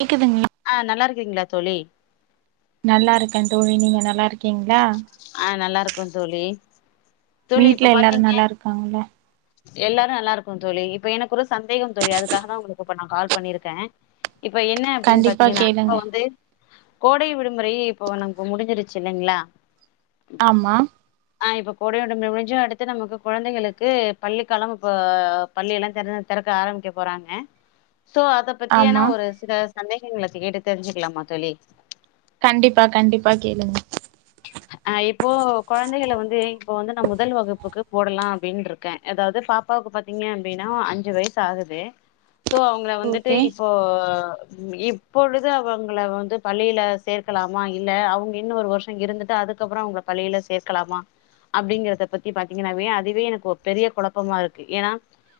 கேக்குதுங்களா ஆ நல்லாருக்கீங்களா தோழி நல்லாருக்கே தோழி நீங்க நல்லாருக்கீங்களா ஆ நல்லாருக்கோ தோழி தோழி வீட்ல இப்ப எல்லாரு பாத்தீங்க நல்லா இருக்காங்களா எல்லாரு நல்லாருக்கோ தோழி இப்ப எனக்கு ஒரு சந்தேகோ தோழி அதுக்காக தா உங்களுக்கு இப்ப நா கால் பண்ணியிருக்கே இப்ப என்ன அப்டின்னு கண்டிப்பா பாத்தீங்கன்னா கேளுங்க இப்ப வந்து கோடை விடுமுறை இப்போ அவுனுக்க இப்போ முடிஞ்சிருச்சு இல்லைங்ளா ஆமா ஆ இப்போ கோடை விடுமுறை முடிஞ்சு அடுத்து நமக்கு கொழந்தைகளுக்கு பள்ளிக்காலம் இப்போ பள்ளியெல்லா தெறந் தெறக்க ஆரம்பிக்க போறாங்க சோ அதப் பத்தியானா ஆமா ஒரு சில சந்தேகங்கள கேட்டு தெரிஞ்சுக்கலாமா தோழி கண்டிப்பா கண்டிப்பா கேளுங்க அ இப்போ கொழந்தைகள வந்து இப்போ வந்து நா முதல் வகுப்புக்கு போடலா அப்டின்ட்றுக்கு க்க அதாவது பாப்பாவுக்கு பாத்தீங்க அப்டின்னா அஞ்சு வயசு ஆகுது சோ அவங்கள வந்துட்டு ஓகே இப்போ இப்பொழுது அவங்கள வந்து பள்ளியில சேர்க்கலாமா இல்ல அவங்க இன்னொரு வருஷ் அ இருந்துட்டு அதுக்கப்புறோ அவுங்கள பள்ளியில சேக்கலாமா அப்படிங்கறத பத்தி பாத்தீங்கன்னாவே அதுவே எனக்கு ஒரு பெரிய கொழப்பமாருக்கு ஏன்னா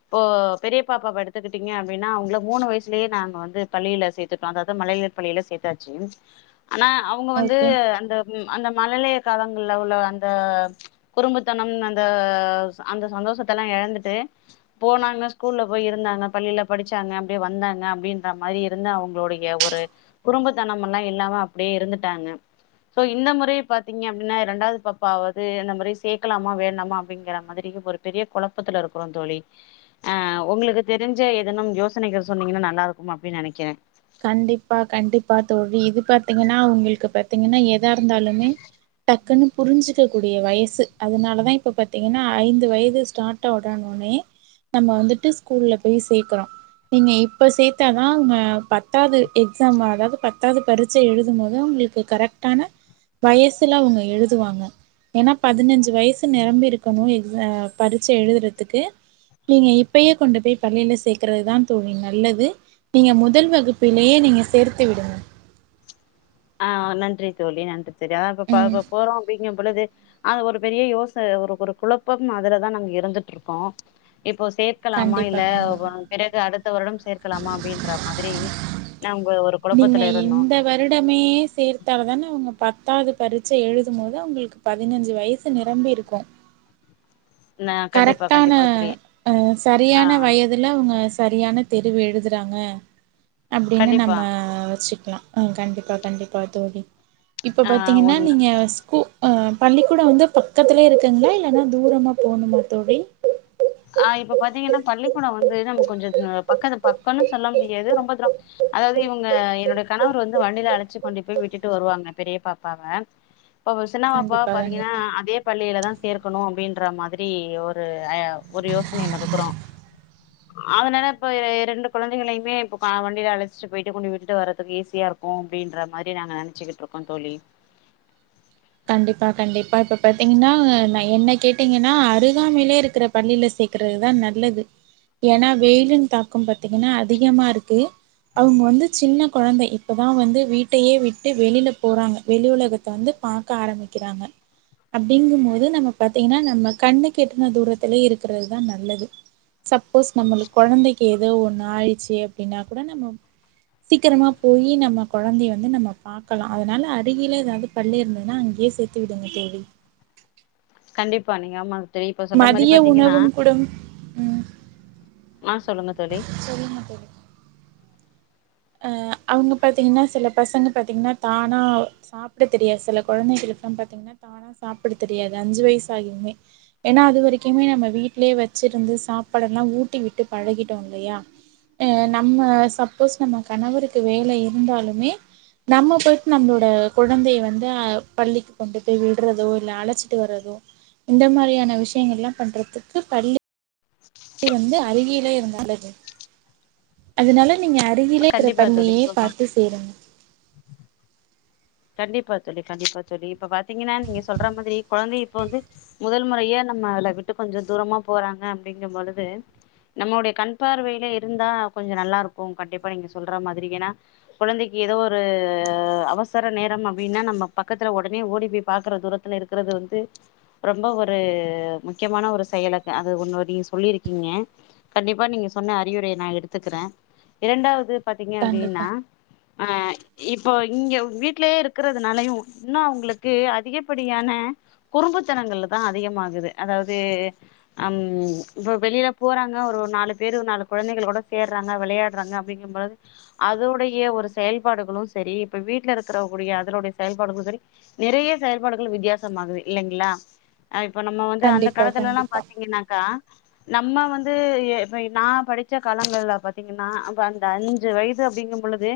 இப்போ பெரிய பாப்பவ எடுத்துக்கிட்டீங்க அப்டின்னா அவுங்கள மூணு வயசுலயே நாங்க வந்து பள்ளியில சேத்துட்டோ அதாவது மழயிலர் பள்ளியில சேத்தாச்சு ஆனா அவங்க வந்து ஓகே அந்த ம் அந்த மழலைய காலங்கள்ல உள்ள அந்த குறும்புத்தனம் அந்த சோ அந்த சந்தோஷத்தல்லா எழந்துட்டு போனாங்க ஸ்கூல்ல போய் இருந்தாங்க பள்ளியில படிச்சாங்க அப்டியே வந்தாங்க அப்டின்ற மாரி இருந்த அவுங்களோடைய ம் ஒரு குறும்புத்தனமல்லா இல்லாம அப்டியே இருந்துட்டாங்க சோ இந்த முறை பாத்தீங்க அப்டின்னா ரெண்டாவது பாப்பாவது இந்த மாரி சேக்கலாமா வேண்டாமா அப்படிங்கிற மாதிரியு ஒரு பெரிய கொழப்பத்துலருக்குறோ தோழி ஆ உங்களுக்கு தெரிஞ்ச எதனும் யோசனைகள் சொன்னீங்கன்னா நல்லாருக்கும் அப்பிடின்னு நெனைக்கிறே கண்டிப்பா கண்டிப்பா தோழி இது பாத்தீங்கன்னா உங்களுக்கு பத் தீங்கன்னா எதா இருந்தாலுமே டக்குன்னு புரிஞ்சுக்கக்கூடிய வயசு அதனால தா இப்போ பாத்தீங்கன்னா ஐந்து வயது ஸ்டார்ட்டுவோட ஒன்னயே நம்ம வந்துட்டு ஸ்கூல்ல போய் சேக்குறோ நீங்க இப்ப சேத்தாதாங்க பத் பத்தாது எக்ஸாம் அதாவது பத்தாவது பரிட்சை எழுதும் போது உங்களுக்கு கரெக்டான வயசுல அவுங்க எழுதுவாங்க ஏன்னா பதினெஞ்சு வயசு நெரம்பிருக்கணு எக்ஸ அ பரீட்சை எழுதுறதுக்கு நீங்க இப்பயே கொண்டுப்போய் பள்ளியில சேக்கறது தா தோழி நல்லது நீங்க முதல் வகுப் பின்னே ஏ நீங்க சேர்த்து விடுங்க ஆ நன்றி தோழி நன்றி தோழி அதா இப்ப ப ம் ப போறோ அப்டின் னு பொழுது அது ஒரு பெரிய யோசன ஒரு ஒரு குழப்பம் அதுலதா நாங்க இருந்துட்டுருக்கோ இப்போ சேர்க்கலாமா கண்டிப்பா இல்ல கண்டிப்பா வா பிறகு அடுத்த வருடம் சேர்க்கலாமா அப்டின்றா மாதிரி நாங்க ஒரு நீங்க குழப்பத்துல இருந்தோ இந்த வ ருடமே சேர்த்தால் தான அவங்க பத்தாவது பரிட்ச எழுதும் போது அவங்களுக்கு பதினஞ்சு வயசு நிரம்பி இருக்கு நா கண்டிப்பா கரெக்டான கண்டிப்பா தோழி ஆ அதுல அவங்க சரியான தெரிவு எழுதுறாங்க அப்டின்னு கண்டிப்பா நம்ம வச்சிக்கலா ஆ கண்டிப்பா கண்டிப்பா தோழி இப்ப ஆ பாத்தீங்கன்னா ஒன்னு நீங்க ஸ்கூ ஆ பள்ளிக்கூட வந்து பக்கத்துலயே இருக்குங்களா இல்லனா தூரமா போணுமா தோழி ஆ இப்ப பாத்தீங்கன்னா பள்ளிக்கூட வந்து நமக்கு கொஞ்சோ பக்கத்துல பக் பக்கம்னு சொல்ல முடியாது ரொம்ப தூர அதாவது இவங்க என்னுடைய கணவர் வந்து வண்டியில அழச்சு கொண்டு போய் விட்டுட்டு வருவாங்க பெரிய பாப்பாவ இப்போ சின்ன பாப்பாவ கண்டிப்பா பாத்தீங்கன்னா கண்டிப்பா அதே பள்ளியில தா சேர்க்கணு அப்டின்ற மாதிரி ஒரு ஐ ஒரு யோசனைல இருக்குறோ அதனால இப்ப ரெ ரெண்டு கொழந்தைகளையுமே இப்ப க வண்டியில அழைச்சிட்டுப் போயிட்டு கொண்டு விட்டு வர்றதுக்கு ஈஸியாருக்கு கு அப்டின்ற மாரி நாங்க நனைச்சுக்கிட்டுருக்கோ தோழி கண்டிப்பா கண்டிப்பா இப்ப பாத்தீங்கன்னா நா என்ன கேட் டீங்கன்னா அருகாமையிலே இருக்குற பள்ளில சேக்கறதுதா நல்லது ஏன்னா வெயிலின் தாக்கம் பாத்தீங்கன்னா அதிகமாருக்கு அவங்க வந்து சின்ன கொழந்தை இப்போ தா வந்து வீட்டையே விட்டு வெளில போறாங்க வெளி உலகத்த வந்து பாக்க ஆரம்பிக்கிறாங்க அப்டிங்கும் போது நம்ம பாத்தீங்கன்னா நம்ம கண்ணுக்கு எட்டுன தூரத்துலயே இருக்கிறதுதா நல்லது சப்போஸ் நம்மளுக்கு கொழந்தைக்கு ஏதோ ஒண்ணு ஆயிடுச்சு அப்டின்னா கூட நம்ம சீக்கிரமா போயி நம்ம கொழந்தைய வந்து நம்ம பாக்கலா அதனால அருகிலே எதாது பள்ளி இருந் தா அங்கயே சேத்து விடுங்க தோழி கண்டிப்பா நீங்க ஆமா தோழி இப்ப சொல்ற மாதிரி மதிய பாத்தீங்கன்னா உணவும் குடும் ம் ஆ சொல்லுங்க தோழி சொல்லுங்க தோழி ஆ அவங்க பாத்தீங்கன்னா சில பசங்க பாத்தீங்கன்னா தானா சாப்ட தெரியாது சில கொழந்தைகளுக்கெல்லா பாத்தீங்கன்னா தானா சாப்ட தெரியாது அஞ்சு வயசு ஆகியுமே ஏன்னா அது வரைக்குமே நம்ம வீட்லயே வச்சிருந்து சாப்பாடெல்லா ஊட்டிவிட்டு பழகிட்டோ இல்லையா ஆ நம்ம சப்போஸ் நம்ம கணவருக்கு வேலை இருந்தாலுமே நம்ம போயிட்டு நம்மளோட குழந்தைய வந்து ஆ பள்ளிக்கு கொண்டு போய் விட்றதோ இல்ல அழைச்சிட்டு வர்றதோ இந்த மாரியான விஷயங்கள்லா பண்றதுக்கு பள்ளி வந்து அருகில இருந்தாலே போது அதனால நீங்க அருகிலேயே இருக்கற கண்டிப்பா தோழி பள்ளியே இப்ப பார்த்து சேருங்க கண்டிப்பா தோழி கண்டிப்பா தோழி இப்ப பாத்தீங்கன்னா நீங்க சொல்ற மாதிரி கொழந்தைய இப்ப வந்து முதல் முறையே நம்மள விட்டு கொஞ்ச தூரமா போறாங்க அப்டிங்கும்பொழுது நம்மளுடைய கண்பார்வையிலயே இருந்தா கொஞ்ச நல்லாருக்கு கண்டிப்பா நீங்க சொல்ற மாதிரி ஏன்னா குழந்தைக்கு ஏதோ ஒரு அவ சர நேர அப்டின்னா நம்ப பக்கத்துல ஒடனே ஓடிப்போய் பாக்குற தூரத்துல இருக்கிறது வந்து ரொம்ப ஒரு முக்கியமான ஒரு செயலங்க அது ஒன்னு நீங்க சொல்லிருக்கீங்க கண்டிப்பா நீங்க சொன்ன அறிவுரைைய நா எடுத்துக்கிற இரண்டாவது பாத்தீங்க கண்டிப்பா அப்டின்னா ஆ இப்போ இங்க வீட்லயே இருக்கிறதுனாலயு இன்னு அவங்களுக்கு அதிகப்படியான குறும்புத்தனங்கள்லதா அதிகமாகுது அதாவது அம் இப்ப வெளில போறாங்க ஒரு நாலு பேரு நாலு கொழந்தைகள் கூட சேர்றாங்க வெளையாடுறாங்க அப்டிங்கும் போது அதோடைய ஒரு செயல்பாடுகளு சரி இப்ப வீட்ல் இருக் க்றக்கூடிய அதனுடைய செயல்பாடுகளு சரி நெறைய செயல்பாடுகள் வித்தியாசமாகுது இல்லங்ளா அ இப்போ நம்ம வந்து அந்த கண்டிப்பா காலத்துலலா கண்டிப்பா பாத்தீங்கனாக்கா நம்ம வந்து எ இப்ப நா படிச்ச காலங்கள்ல பாத்தீங்கன்னா அஞ்சு வயசு அப்டிங்கும்பொழுது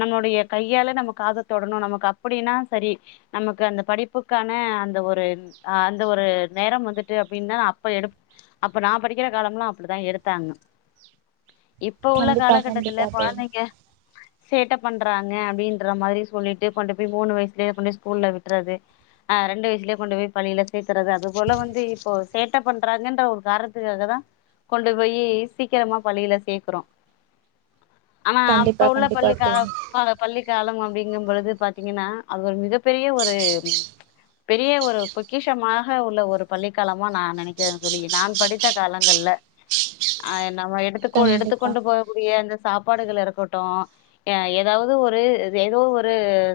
நம்ளுடைய கையால நம்ம காத தொடணு நமக்கு அப்புடின்னா சரி நமக்கு அந்த படிப்புக்கான அந்த ஒரு அ அந்த ஒரு நேரம் வந்துட்டு அப்டின்னா அப்ப எடு அப்ப நா படிக்கிற காலம்லா அப்புடிதா எடுத்தாங்க இப்ப உள்ள கண்டிப்பா காலகட்டத்துல கண்டிப்பா தோழி கொழந்தைங்க சேட்ட பண்றாங்க அப்டின்ற மாரி சொல் சொல்லிட்டு கொண்டு போய் மூணு வயசுலயே கொண்டு போய் ஸ்கூல்ல விட்றது ஆ ரெண்டு வயசுலயே கொண்டு போய் பிள்ளில சேக்குறது அது போல வந்து இப்போ சேட்டை பண்றாங்கன்ற ஒரு காரணத்துக்காகதா கொண்டு போய் சீக்கிரமா பள்ளில சேக்குறோ ஆனா கண்டிப்பா அப்ப உள்ள கண்டிப்பா தோழி பள்ளிக்கால பள்ளிக்காலம் அப்டி ங்கும்பொழுது பாத்தீங்கன்னா அது ஒரு மிகப்பெரிய ஒரு பெரிய ஒரு பொக்கிஷமாக உள்ள ஒரு பள்ளிக்காலமா நா நெனைக்கிறேன் சொல்லி நான் படி த்த காலங்கள்ல அ நம்ம எடுத்துக்கோ கண்டிப்பா எடுத்துக்கொண்டு போ கூடிய அந்த சாப்பாடுகள் இருக்கட்டு ஏதாவது ஒரு ஏதோ ஒரு ரு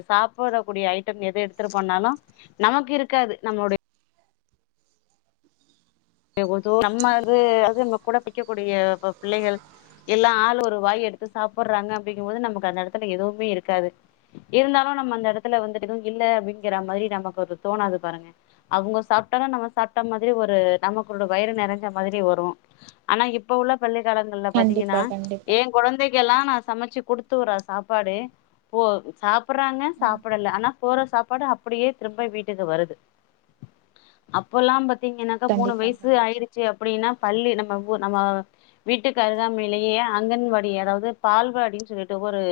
சாப்பிடக்கூடிய ஐட்ட எது எடுத்று போனாலு நமக்கு இருக்காது நம்மளுடைய நம்ம அது அது நம்ம கூட படிக்கக்கூடிய பிள்ளைகள் எல்லா ஆள் ஒரு வாய் எடுத்து சாப்புட்றாங்க அப்டிங்கும்போது நமக்கு அந்த எடத்துல எதுமே இருக்காது இருந்தாலு நம்ம அந்த எடத்துல வந்துட்டு எது இல்ல அப்டிங்கிற மாரி நமக்கு வந்து தோணாது பாருங்க அவங்க சாப்பிட்டாலு நம்ம சாப்ட்ட மாதிரி ஒரு நமக்குள்ள வயிறு நெறைஞ்ச மாதிரி வரு ஆனா இப்ப உள்ள பள்ளிக்காலங்கள்ல பாத்தீங்கன்னா கண்டிப்பா கண்டிப்பா ஏ கொழந்தக்கல்லா நா சமைச்சு குடுத்துற சாப்பாடு போ சாப் றாங்க ம் சாப்பிடல ஆனா போற சாப்பாடு அப் அப்புடியே திரும்ப வீட்டுக்கு வருது அப்போல்லா பாத்தீங்கன்னா மூணு கண்டிப்பா வயசு கண்டிப்பா ஆயிடுச்சு அப்டின்னா பள்ளி நம்ம ஊ நம்ம வீட்டுக்கு அருகாமையிலேயே அங்கன்வாடி அதாவது பால்வாடின்னு சொல்லிட்டு ஒரு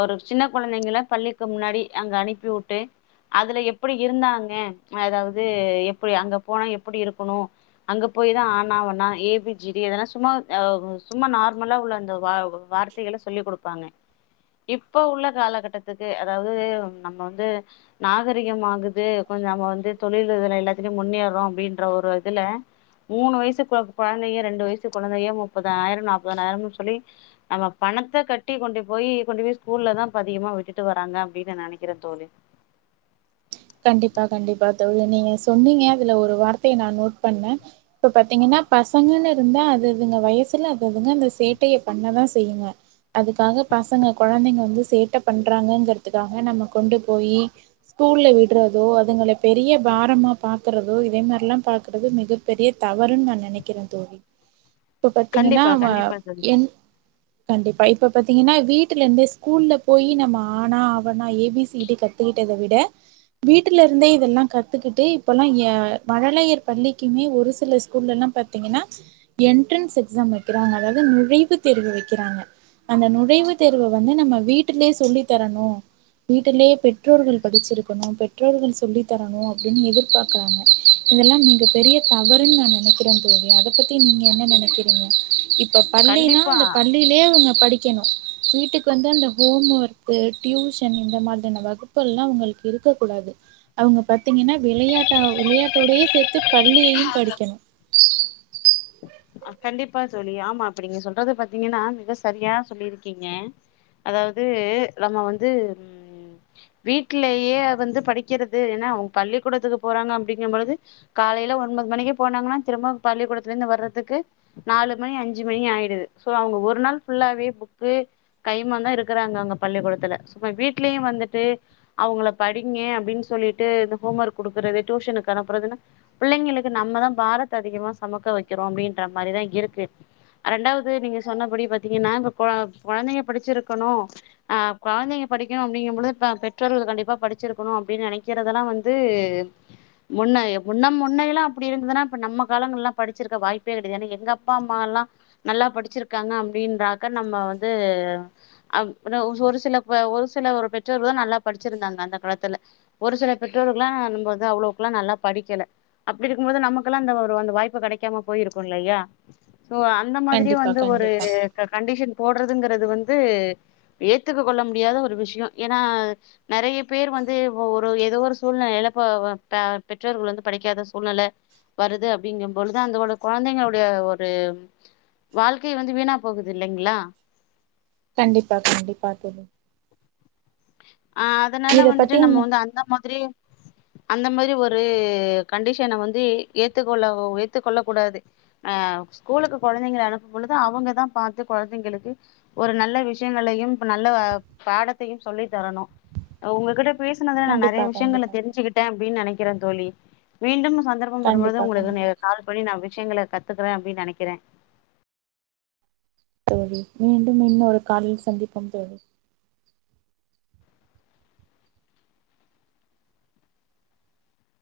ஒரு சின்ன கொழந்தைங்கள பள்ளிக்கு முன்னாடி அங்க அனுப்பிவுட்டு அதுல எப்படி இருந்தாங்க அதாவது எப்டி அங்க போனா எப்படி இருக்கணு அங்க போய்தா ஆனாவாண்ணா ஏ பி ஜி டி அதெல்லா சும்மா அ சும்மா நார்மலா உள்ள அந்த வ வார்த் தைகள சொல்லி் குடுப்பாங்க இப்போ உள்ள காலகட்டத்துக்கு அதாவது நம்ம வந்து நாகரிகம்மாகுது கொஞ்ச நம்ம வந்து தொழிலிதுல எல்லாத்துலயும் முன்னேறோ அப்டின் ற ஒரு இதுல மூணு வயசு கொழந்தைய ரெண்டு வயசு கொழந்தைய முப்பதாயிர நாப்பதுனாயிரம்னு சொல்லி நம்ம பணத்த கட்டி கொண்டு போய் கொண்டு போய் ஸ்கூல்லதா இப்ப அதிகமா விட்டுட்டு வராங்க அப்டின்னு நெனைக்கிறே தோழி கண்டிப்பா கண்டிப்பா தோழி நீங்க சொன்னீங்க அதுல ஒரு வார்த்தைய நா நோட் பண்ணே இப்போ பாத்தீங்கன்னா பசங்கனு இருந்தா அதுதுங்க வயசுல அது இதுங்க அந்த சேட்டைய பண்ணதா செய்யுங்க அதுக்காக பசங்க கொழந்தைங்க வந்து சேட்டை பண்றாங்கங்கறுத்துக்காக நம்ம கொண்டு போயி தூள்ள விட் ட்றதோ அதுங்களை பெரிய பாரமா பாக்கறதோ இதே மாதிரிலா பாக்கறது மிகப்பெரிய தவறு நா நினைக்கிறே க்கிறே தோழி [inaudible] இப்ப பாத்தீங்கன்னா கண்டிப்பா ந கண்டிப்பா தோழி என் கண்டிப்பா இப்ப பாத்தீங்கன்னா வீட்டுல இருந்து ஸ்கூல்ல போய் நம்ம ஆனா அவனா ஏபிசிடி க தேட்டத விட வீட்டில இருந்தே இதெல்லா கத்துக்கிட்டு இப்பல்லா அ மழலையர் பள்ளிக்குமே ஒரு சில ஸ்கூல்ல எல்லாம் பத் பாதிங்கன்னா என்ட்ரன்ஸ் எக்ஸாம் வைக்கிறாங்க அதாவது நுழைவு தேர்வு வைக்கிறாங்க அந்த நுழைவுத் தேர்வ வந்து நம்ம வீட்டுலயே சொல்லி தரணு வீட்டிலயே பெற்றோர்கள் படிச்சிருக்கணு பெற்றோர்கள் சொல்லி தரணு அப்டினு எதிர்பாக்கறாங்க இதெல்லா மிக பெரிய தவறுனு நா நினைக்கிறே தோழி அத அத பத்தி நீங்க என்ன நெனைக்கிறீங்க இப்ப பள்ளினா கண்டிப்பா இந்த பள்ளி ளையே அவுங்க படிக்கணு வீட்டுக்கு வந்து அந்த ஹோம் ஒர்க்கு டியூஷனு இந்த மாரியான வகுப் பல்லா உங்களுக்கு இருக்க கூடாது அவுங்க பாத்தீங்னா விளையாட்டா விளையாட்டோடையே சேத்து பள்ளியையு படிக்கணு [inaudible] கண்டிப்பா தோழி ஆமா ஆமா அப்ப நீங்க சொல்றத பாத்தீங்கன்னா மிக சரியா சொல்லிருக்கீங்க அதாவது நம்ம வந்து வீட்லயே அத வந்து படிக்கிறது ஏன்னா அவொங் பள்ளிக்கூடத்துக்கு போறாங்க அப்டிங்குபோது காலைல ஒன்பது மணிக்கு போனாங்கன்னா திரும்ப பள்ளிக்கூடத்துல இருந்து வர்றதுக்கு நாலு மணி அஞ்சு மணி ஆயிடுது சோ அவுங்க ஒரு நாள் ஃபுல்லாவே புக்கு கைமா தா இருக்குறாங்க அவுங்க பள்ளிக்கூடத்துல சும்மா வீட்லயு வந்துட்டு அவுங்கள படிங்க அப்டினு சொல்லிட்டு இந்த ஹோம் ஒர்க் குடுக்குறது டியூஷனுக்கு அப்புறதுனா புள்ளைங்களுக்கு நம்மதா பாரத்த அதிகமா சொமக்க வைக்கிறோ அப்படின்ற மாரிதா இருக்கு ரெண்டாவது நீங்க சொன்னபடி பாத்தீங்கன்னா கொ கொழந்தைங்க படிச்சிருக்கணு ஆ கொழந்தைங்க படிக்கணு அப்டிங்கு போது பெற்றோர்கள் கண்டிப்பா படிச்சிருக்கணு அப்டினு நெனைக்கிறதெல்லா வந்து முன்ன முன்னம் முன்னைல்லா அப்டி இருந்ததுன்னா இப்ப நம்ம காலங்கல்லா படிச்சிருக்க வாய்ப்பே கெடையாது ஏனா எங்க அப்பா அம்மால்லா படி நல்லா படிச்சிருக்காங்க அப்டின்றாக்க நம்ப வந்து அப்ற ஒரு சில ஒரு சில ஒரு பெற்றோர்களு தா நல்லா படிச்சிருந்தாங்க அந்த காலத்துல ஒரு சில பெற்றோருர்கல்லா நம்ப வந்து அவ்ளோக்குல்லா நல்லா படிக்கல அப்டி இருக்குபோது நமக்குல்லா அந்த ஒரு வந்து வாய் ப்பு கெடைக்காம போயிருக்குல்லையா சோ அந்த மாதிரியே கண்டிப்பா வந்து ஒரு கண்டிப்பா கண்டிஷன் போடுறதுங்கறது வந்து ஏத்துக்க கொள்ள முடியாத ஒரு விஷயோ ஏன்னா நெறைய பேர் வந்து ஒரு ஏதோ ஒரு சூழ்நிலையில ப பெற்றோர்கள் வந்து படிக்காத சூழ்நெல வருது அப்டிங்க பொழுது அந்த ஒரு கொழந்தைங்களோடை ஒரு வாழ்க்கை வந்து வீணா போகுது இல்லைங்ளா கண்டிப்பா கண்டிப்பா தெரியு ஆ அதுனால இத வந்துட்டு பத்தி நம்ப என்ன வந்து அந்த மாத்ரியே அந்த மாரி ஒரு கண்டிஷன வந்து ஏத்துக்கொள்ள ஏத்துக் கொள்ள கூடாது ஆ ஸ்கூலுக்கு கொழந்தைங்கள அனுப்பு பொழுது அவுங்கதா பாத்து கொழந்தைங்களுக்கு ஒரு நல்ல விஷயங்களையு நல்ல பாடத்தையு சொல்லி தரணு உங்ககிட்ட பேசுனதுல நா கண்டிப்பா நெறைய விஷயங்கள கண்டிப்பா தோழி தெரிஞ்சிக்கிட் டே அப்டினு நெனைக்கிறே தோழி மீண்டு சந்தர்பம் வரு பொழுது கண்டிப்பா கண்டிப்பா உங்களுடைய கால அப்டி நா விஷயங்கள கத்துக்றே அப்னு நெனைக்கிறே தோழி மீண்டும் இன்னு ஒரு காலில் சந்திப்போம் தோழி